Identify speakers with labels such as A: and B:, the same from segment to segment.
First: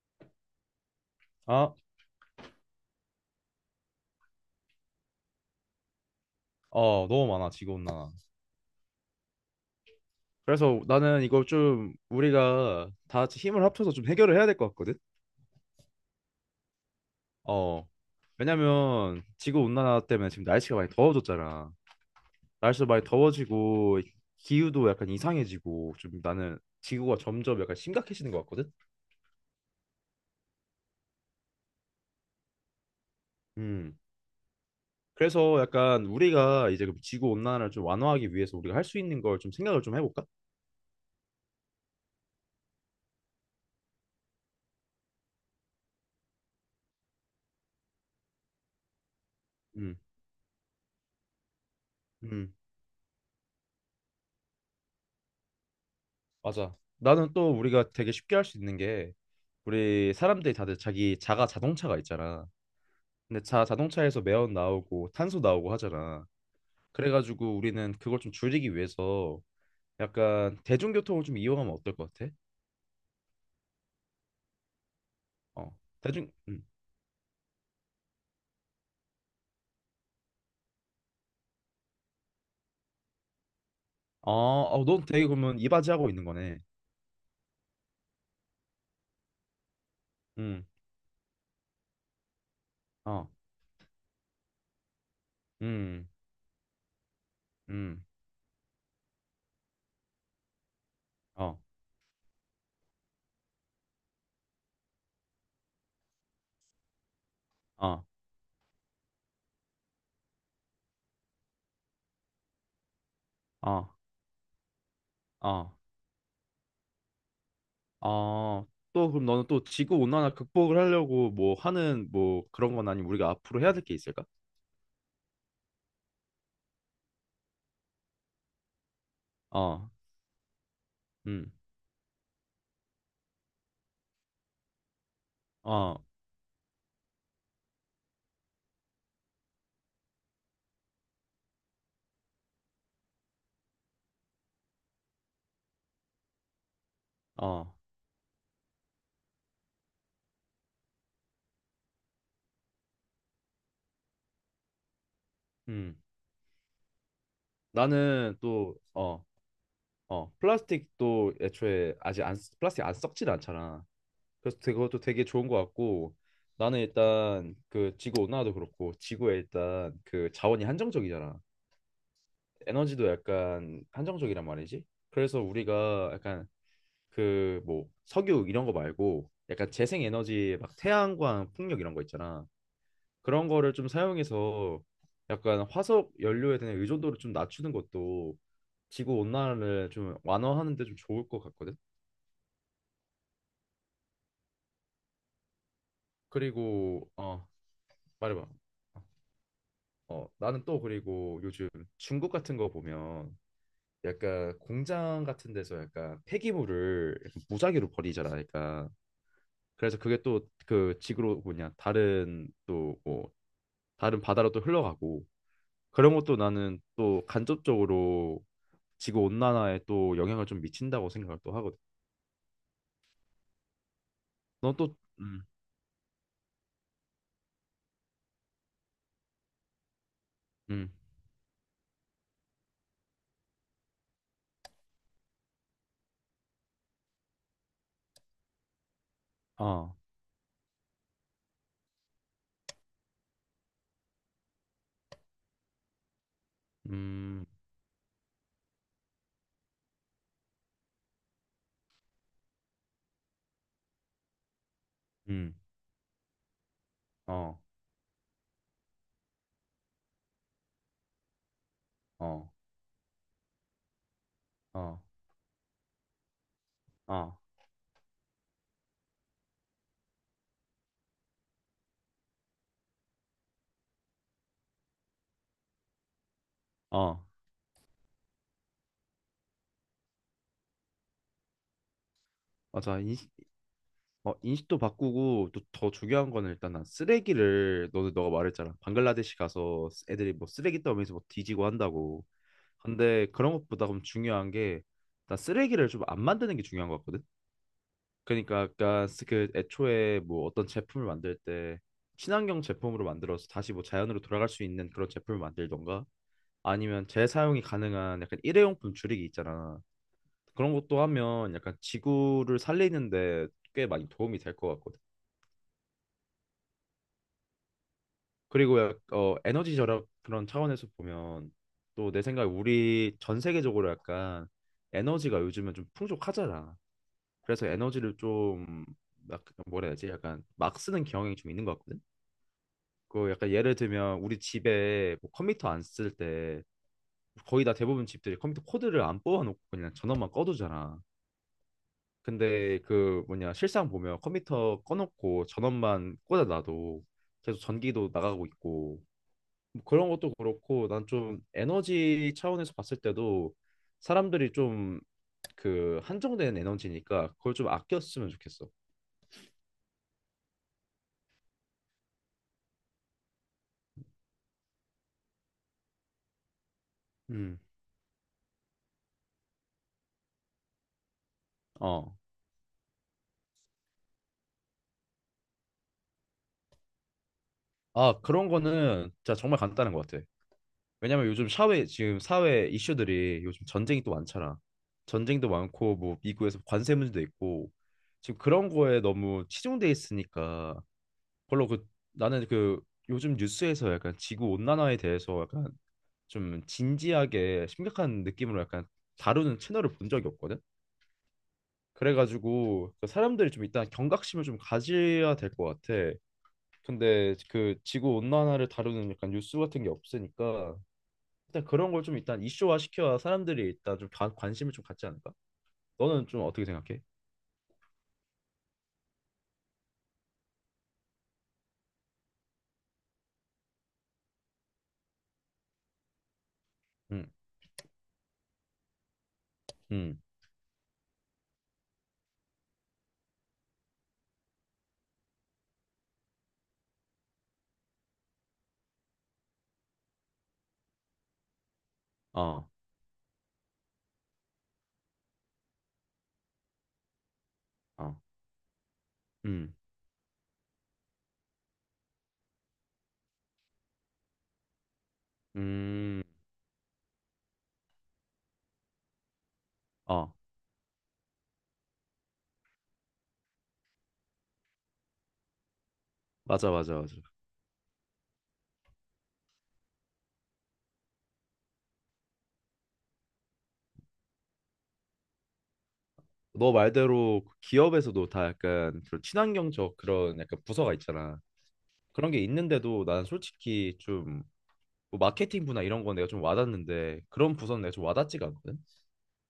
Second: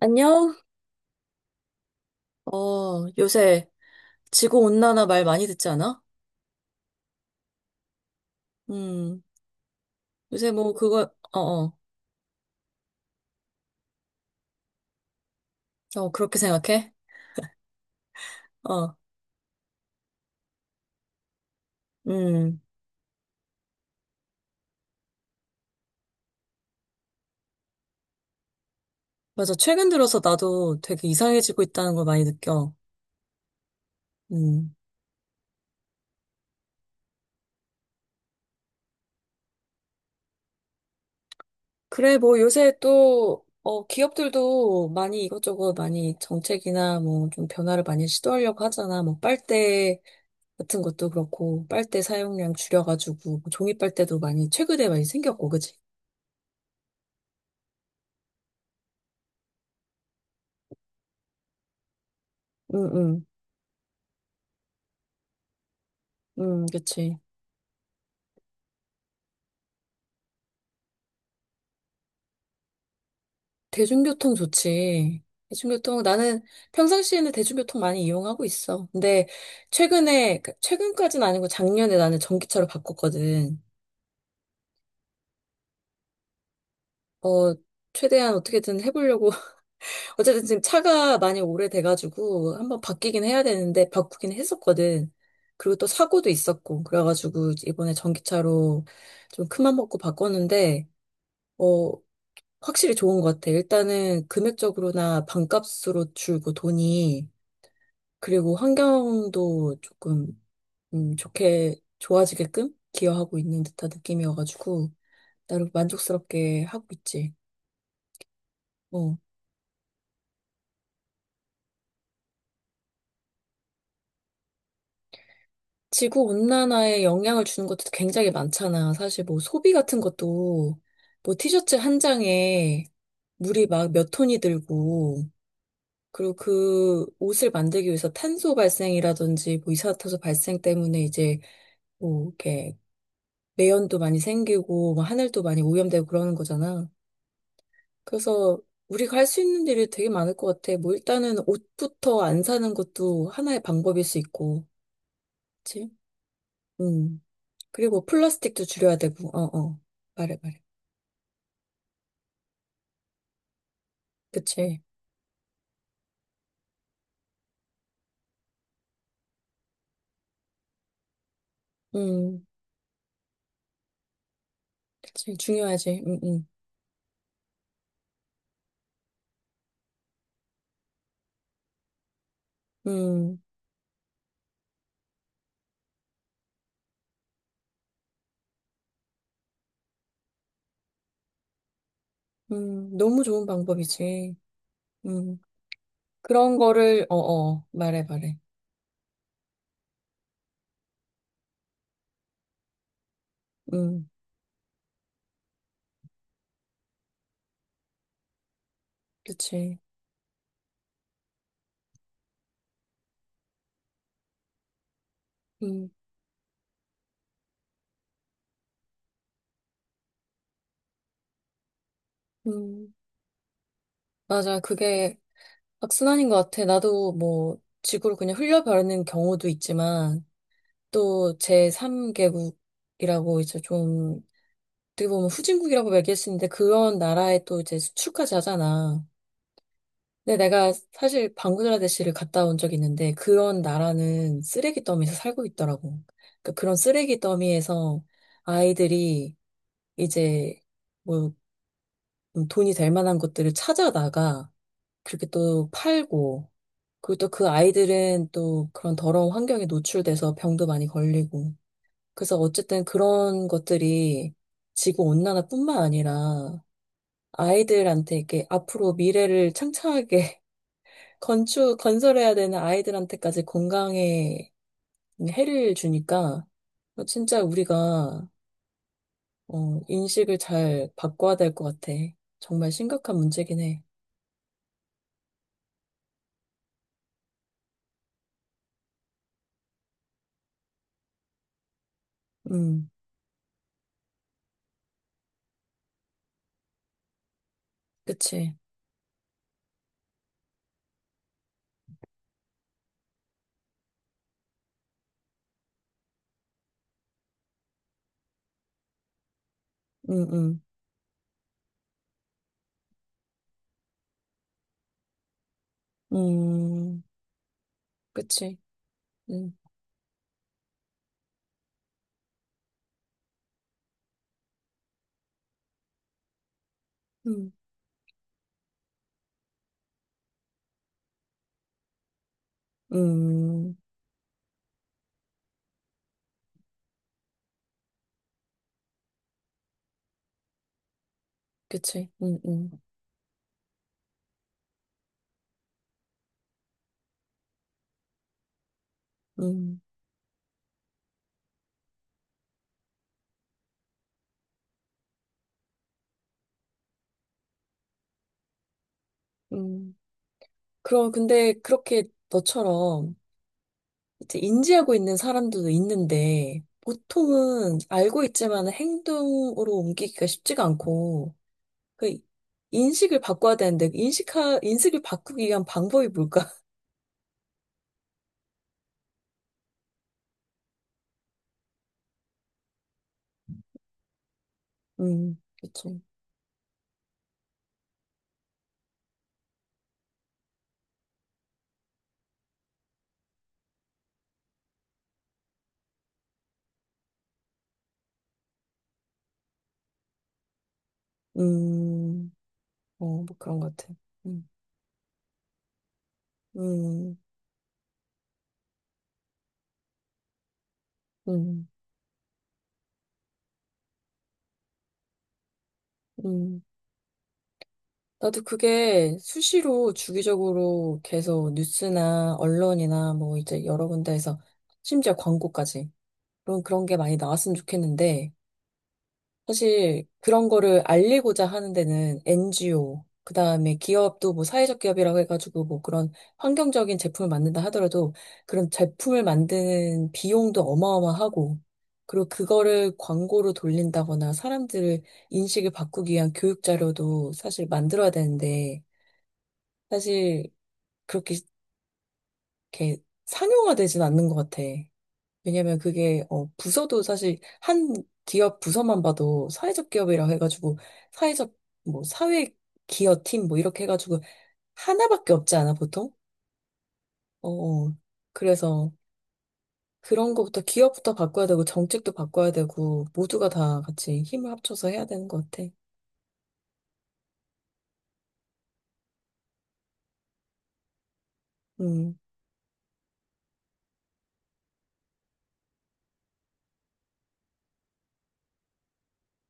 A: 안녕?
B: 아,
A: 요새 지구온난화 말 많이 듣지 않아?
B: 어, 너무 많아, 지구온 난화.
A: 음, 요새 뭐
B: 그래서
A: 그거,
B: 나는
A: 어,
B: 이거
A: 어,
B: 좀 우리가 다 같이 힘을 합쳐서 좀 해결을 해야 될 것 같거든?
A: 어, 그렇게 생각해?
B: 어.
A: 어,
B: 왜냐면 지구온 난화 때문에 지금 날씨가 많이 더워졌잖아.
A: 음,
B: 날씨도 많이 더워지고 기후도 약간 이상해지고 좀 나는 지구가 점점 약간 심각해지는 것 같거든?
A: 맞아. 최근 들어서 나도 되게 이상해지고 있다는 걸 많이 느껴.
B: 음.
A: 음,
B: 그래서 약간 우리가 이제 지구온 난화를 좀 완화하기 위해서 우리가 할 수 있는 걸 좀 생각을 좀 해볼까?
A: 그래, 뭐 요새 또, 기업들도 많이 이것저것 많이 정책이나 뭐 좀 변화를 많이 시도하려고 하잖아. 뭐
B: 음.
A: 빨대 같은 것도 그렇고, 빨대
B: 음.
A: 사용량 줄여가지고, 뭐 종이 빨대도 많이 최근에 많이 생겼고, 그치?
B: 맞아. 나는 또 우리가 되게 쉽게 할 수 있는 게 우리 사람들이 다들 자기 자가 자동차가 있잖아.
A: 응, 응,
B: 근데 자 자동차에서 매연 나오고 탄소 나오고 하잖아.
A: 응, 그치.
B: 그래가지고 우리는 그걸 좀 줄이기 위해서 약간 대중교통을 좀 이용하면 어떨 것 같아?
A: 대중교통 좋지.
B: 어,
A: 대중교통,
B: 대중,
A: 나는
B: 음.
A: 평상시에는 대중교통 많이 이용하고 있어. 근데 최근에, 최근까지는 아니고 작년에 나는 전기차로 바꿨거든.
B: 아, 어, 넌 되게 그러면 이바지하고 있는 거네.
A: 어, 최대한 어떻게든 해보려고. 어쨌든 지금
B: 음,
A: 차가 많이 오래돼가지고 한번 바뀌긴
B: 어,
A: 해야 되는데, 바꾸긴 했었거든. 그리고 또
B: 음,
A: 사고도 있었고, 그래가지고 이번에
B: 음,
A: 전기차로 좀 큰맘 먹고 바꿨는데,
B: 어,
A: 어, 확실히 좋은 것 같아. 일단은 금액적으로나 반값으로 줄고 돈이
B: 어,
A: 그리고 환경도 조금 좋게 좋아지게끔 기여하고 있는
B: 어,
A: 듯한 느낌이어가지고 나름
B: 어,
A: 만족스럽게 하고 있지.
B: 어. 또
A: 어.
B: 그럼 너는 또 지구 온난화 극복을 하려고 뭐 하는 뭐 그런 건 아니면 우리가 앞으로 해야 될 게 있을까?
A: 지구 온난화에 영향을 주는 것도 굉장히 많잖아. 사실 뭐 소비
B: 어,
A: 같은 것도 뭐
B: 음,
A: 티셔츠 한 장에 물이 막 몇 톤이 들고
B: 어,
A: 그리고 그 옷을 만들기 위해서 탄소 발생이라든지 뭐 이산화탄소 발생 때문에 이제 뭐 이렇게 매연도 많이 생기고 뭐 하늘도 많이 오염되고 그러는 거잖아.
B: 어,
A: 그래서 우리가 할 수 있는 일이 되게 많을 것 같아. 뭐 일단은 옷부터 안 사는 것도 하나의 방법일 수 있고, 그치?
B: 음.
A: 음. 그리고
B: 나는
A: 플라스틱도
B: 또,
A: 줄여야 되고, 어, 어. 말해, 말해.
B: 플라스틱도 애초에 아직 안, 플라스틱 안 썩진 않잖아. 그래서
A: 그치?
B: 그것도 되게 좋은 것 같고, 나는 일단 그 지구 온난화도 그렇고, 지구에 일단 그 자원이 한정적이잖아.
A: 음.
B: 에너지도 약간 한정적이란 말이지.
A: 그치.
B: 그래서
A: 중요하지.
B: 우리가 약간 그 뭐 석유 이런 거 말고, 약간 재생 에너지 막 태양광 풍력 이런 거 있잖아.
A: 음,
B: 그런 거를 좀 사용해서 약간 화석 연료에 대한 의존도를 좀 낮추는 것도 지구 온난화를 좀 완화하는 데 좀 좋을 것 같거든.
A: 너무 좋은 방법이지. 음. 그런 거를,
B: 그리고
A: 어, 어. 말해, 말해.
B: 말해봐. 나는 또 그리고 요즘 중국 같은 거 보면
A: 음.
B: 약간 공장 같은 데서 약간 폐기물을 약간 무작위로 버리잖아. 그러니까
A: 그치.
B: 그래서 그게 또 그 지구로 뭐냐 다른 또 뭐 다른 바다로 또 흘러가고
A: 음,
B: 그런 것도 나는 또 간접적으로 지구 온난화에 또 영향을 좀 미친다고 생각을 또 하거든.
A: 음. 맞아.
B: 넌 또,
A: 그게
B: 음,
A: 악순환인 것 같아. 나도 뭐, 지구를 그냥 흘려버리는 경우도 있지만,
B: 음,
A: 또 제3개국이라고 이제 좀 어떻게 보면 후진국이라고 얘기할 수 있는데 그런 나라에 또 이제 수출까지 하잖아.
B: 어,
A: 근데 내가 사실 방글라데시를 갔다 온 적이 있는데 그런 나라는 쓰레기 더미에서 살고 있더라고. 그러니까 그런 쓰레기
B: 음,
A: 더미에서 아이들이 이제 뭐 돈이 될 만한 것들을 찾아다가 그렇게
B: 음,
A: 또 팔고 그리고 또 그
B: 어,
A: 아이들은 또 그런 더러운 환경에 노출돼서 병도 많이 걸리고 그래서
B: 어,
A: 어쨌든 그런 것들이
B: 어,
A: 지구 온난화뿐만 아니라
B: 어,
A: 아이들한테 이렇게 앞으로 미래를 창창하게 건설해야 되는 아이들한테까지 건강에 해를 주니까
B: 어,
A: 진짜 우리가 인식을 잘 바꿔야 될 것 같아. 정말
B: 맞아.
A: 심각한 문제긴 해.
B: 인식도 바꾸고 또 더 중요한 거는 일단 난 쓰레기를 너는 너가 말했잖아. 방글라데시 가서 애들이 뭐 쓰레기 더미에서 뭐 뒤지고 한다고.
A: 음,
B: 근데 그런 것보다 그럼 중요한 게 나 쓰레기를 좀 안 만드는 게 중요한 것 같거든.
A: 그치.
B: 그러니까 아까 그 애초에 뭐 어떤 제품을 만들 때 친환경 제품으로 만들어서 다시 뭐 자연으로 돌아갈 수 있는 그런 제품을 만들던가 아니면 재사용이 가능한 약간 일회용품 줄이기 있잖아.
A: 음, 음,
B: 그런 것도 하면 약간 지구를 살리는데 꽤 많이 도움이 될 것 같거든.
A: 음, 그치.
B: 그리고
A: 음,
B: 에너지 절약 그런 차원에서 보면 또 내 생각에 우리 전 세계적으로 약간 에너지가 요즘은 좀 풍족하잖아.
A: 음,
B: 그래서 에너지를 좀 막 뭐라 해야 되지? 약간 막 쓰는 경향이 좀 있는 것 같거든. 그 약간 예를
A: 음,
B: 들면 우리 집에 뭐 컴퓨터 안 쓸 때 거의 다 대부분 집들이 컴퓨터 코드를 안 뽑아놓고 그냥 전원만 꺼두잖아.
A: 그치.
B: 근데 그 뭐냐 실상 보면 컴퓨터 꺼놓고 전원만 꽂아놔도 계속 전기도 나가고 있고
A: 음,
B: 뭐 그런 것도 그렇고 난 좀 에너지 차원에서 봤을 때도 사람들이 좀 그 한정된 에너지니까 그걸 좀 아꼈으면 좋겠어.
A: 음. 그럼 근데 그렇게 너처럼 이제 인지하고 있는 사람들도 있는데
B: 음.
A: 보통은 알고 있지만 행동으로 옮기기가 쉽지가 않고
B: 어.
A: 그 인식을 바꿔야 되는데 그 인식하 인식을 바꾸기 위한 방법이 뭘까?
B: 아, 그런 거는 진짜 정말 간단한 것 같아. 왜냐면 요즘 사회 지금 사회 이슈들이 요즘 전쟁이 또 많잖아. 전쟁도 많고
A: 그렇죠.
B: 뭐 미국에서 관세 문제도 있고 지금 그런 거에 너무 치중돼 있으니까 별로 그 나는 그 요즘 뉴스에서 약간 지구 온난화에 대해서 약간 좀 진지하게 심각한 느낌으로 약간 다루는 채널을 본 적이 없거든.
A: 음,
B: 그래가지고 그
A: 뭐
B: 사람들이
A: 그런
B: 좀
A: 것
B: 일단
A: 같아.
B: 경각심을
A: 음,
B: 좀 가져야 될 것 같아.
A: 음,
B: 근데 그 지구 온난화를 다루는 약간 뉴스 같은 게 없으니까 일단
A: 음,
B: 그런 걸 좀 일단 이슈화 시켜야 사람들이 일단 좀 관심을 좀 갖지 않을까? 너는 좀
A: 음.
B: 어떻게 생각해?
A: 나도 그게 수시로 주기적으로 계속 뉴스나 언론이나 뭐 이제 여러 군데에서 심지어 광고까지 그런 게 많이
B: 응,
A: 나왔으면 좋겠는데, 사실
B: 응,
A: 그런 거를 알리고자 하는 데는 NGO, 그 다음에 기업도 뭐 사회적 기업이라고 해가지고 뭐 그런 환경적인 제품을 만든다 하더라도 그런 제품을 만드는 비용도 어마어마하고, 그리고
B: 어,
A: 그거를 광고로 돌린다거나 사람들을 인식을 바꾸기 위한 교육 자료도 사실 만들어야
B: 어,
A: 되는데,
B: 응,
A: 사실 그렇게 이렇게 상용화되진 않는 것 같아. 왜냐면
B: 음,
A: 그게, 부서도 사실 한 기업 부서만 봐도 사회적 기업이라 고
B: 어,
A: 해가지고, 사회적, 뭐, 사회 기업 팀, 뭐, 이렇게 해가지고, 하나밖에 없지 않아, 보통?
B: 맞아, 맞아, 맞아.
A: 어, 어. 그래서 그런 거부터 기업부터 바꿔야 되고, 정책도 바꿔야 되고, 모두가 다 같이 힘을 합쳐서 해야 되는 것 같아.
B: 너 말대로 그 기업에서도 다 약간 그런 친환경적 그런 약간 부서가 있잖아.
A: 음,
B: 그런 게 있는데도 난 솔직히 좀뭐 마케팅 부나 이런 건 내가 좀 와닿는데 그런 부서는 내가 좀 와닿지가 않거든.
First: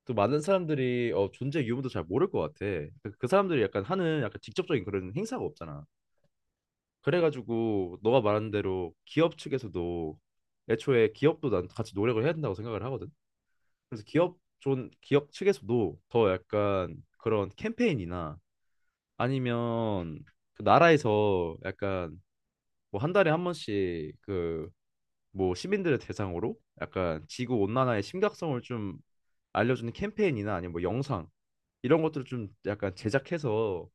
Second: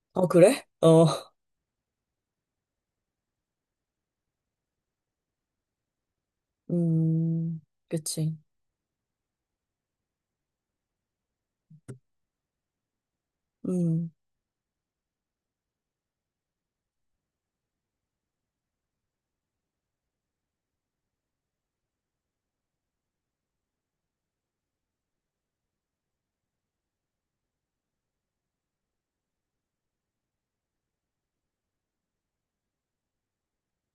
B: 또
A: 어,
B: 많은
A: 그래? 어,
B: 사람들이 존재 유무도 잘 모를 것 같아. 그 사람들이 약간 하는 약간 직접적인 그런 행사가 없잖아.
A: 음,
B: 그래가지고 너가
A: 그치.
B: 말한 대로 기업 측에서도 애초에 기업도 난 같이 노력을 해야 된다고 생각을 하거든. 그래서
A: 음,
B: 기업 측에서도 더 약간 그런 캠페인이나 아니면 그 나라에서 약간 뭐 한 달에 한 번씩 그 뭐 시민들을 대상으로 약간 지구 온난화의 심각성을 좀 알려주는 캠페인이나 아니면 뭐 영상 이런 것들을 좀 약간 제작해서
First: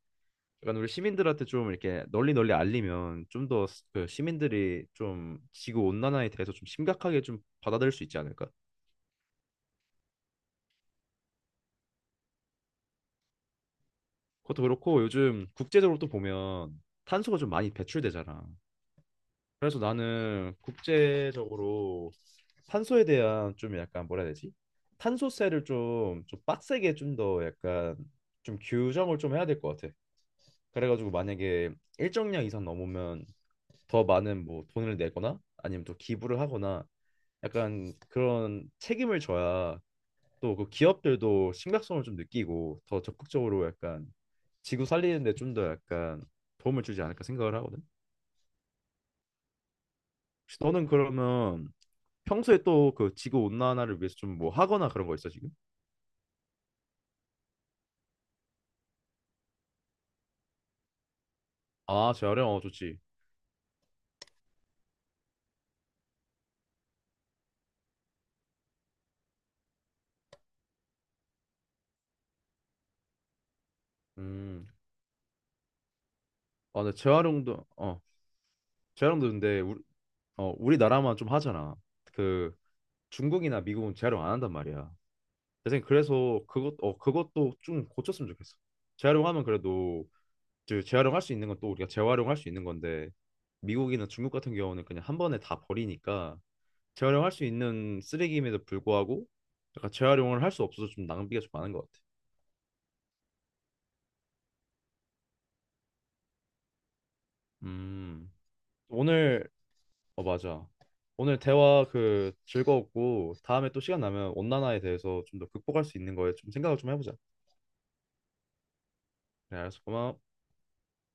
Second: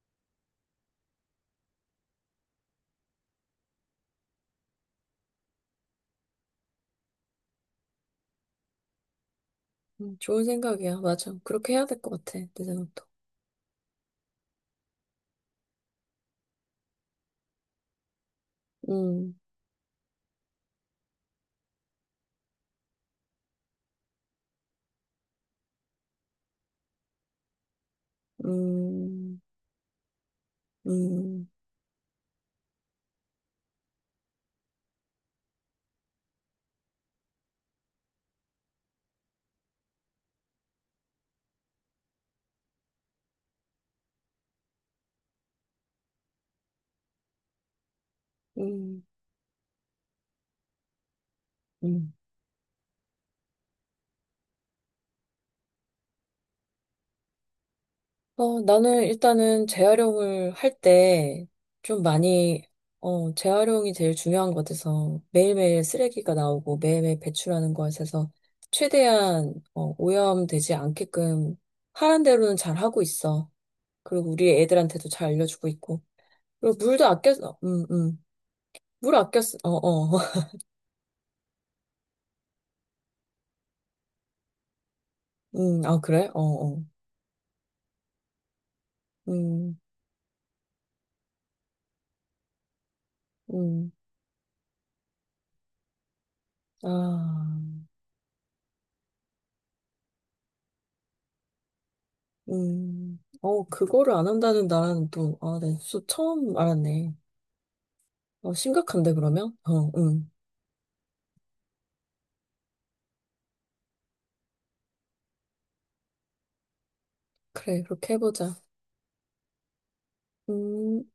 B: 약간 우리 시민들한테 좀 이렇게 널리 널리 알리면 좀 더 그 시민들이 좀 지구 온난화에 대해서 좀 심각하게 좀 받아들일 수 있지 않을까?
A: 좋은 생각이야. 맞아. 그렇게 해야 될 것 같아, 내 생각도.
B: 그것도 그렇고 요즘 국제적으로 또 보면 탄소가 좀 많이 배출되잖아.
A: 음,
B: 그래서 나는 국제적으로 탄소에 대한 좀 약간 뭐라 해야 되지? 탄소세를 좀, 좀 빡세게 좀 더 약간 좀 규정을 좀
A: 음,
B: 해야 될 것 같아. 그래가지고
A: 음,
B: 만약에 일정량 이상 넘으면 더 많은 뭐 돈을 내거나 아니면 또 기부를 하거나 약간 그런 책임을 져야 또 그 기업들도 심각성을 좀 느끼고 더 적극적으로 약간 지구 살리는 데 좀 더 약간 도움을 주지 않을까 생각을 하거든.
A: 음.
B: 혹시 너는 그러면
A: 음.
B: 평소에 또 그 지구 온난화를 위해서 좀 뭐 하거나 그런 거 있어 지금?
A: 나는 일단은 재활용을 할 때 좀
B: 아, 재활용
A: 많이,
B: 좋지.
A: 재활용이 제일 중요한 것 같아서 매일매일 쓰레기가 나오고 매일매일 배출하는 것에서 최대한 오염되지 않게끔 하란 대로는 잘 하고 있어. 그리고 우리
B: 음.
A: 애들한테도 잘 알려주고 있고. 그리고
B: 아, 근데
A: 물도 아껴, 어,
B: 재활용도
A: 음, 음. 물 아껴, 쓰-
B: 근데
A: 어, 어.
B: 우리나라만 좀 하잖아. 그 중국이나 미국은 재활용 안 한단 말이야. 대신
A: 아, 그래? 어,
B: 그래서
A: 어.
B: 그것도 좀 고쳤으면 좋겠어. 재활용하면
A: 음,
B: 그래도 재활용할 수 있는 건 또 우리가 재활용할 수 있는 건데
A: 음.
B: 미국이나 중국 같은 경우는 그냥 한 번에 다 버리니까 재활용할 수
A: 아.
B: 있는 쓰레기임에도 불구하고 약간 재활용을 할 수 없어서 좀 낭비가 좀 많은 것 같아.
A: 그거를 안 한다는 나라는 또, 아, 네, 수 처음 알았네.
B: 음
A: 심각한데,
B: 오늘
A: 그러면? 어,
B: 어
A: 응.
B: 맞아. 오늘 대화 그 즐거웠고 다음에 또 시간 나면 온난화에 대해서 좀 더 극복할 수 있는 거에 좀 생각을 좀 해보자.
A: 그래, 그렇게 해보자.
B: 그래, 알았어. 고마워.
A: 음.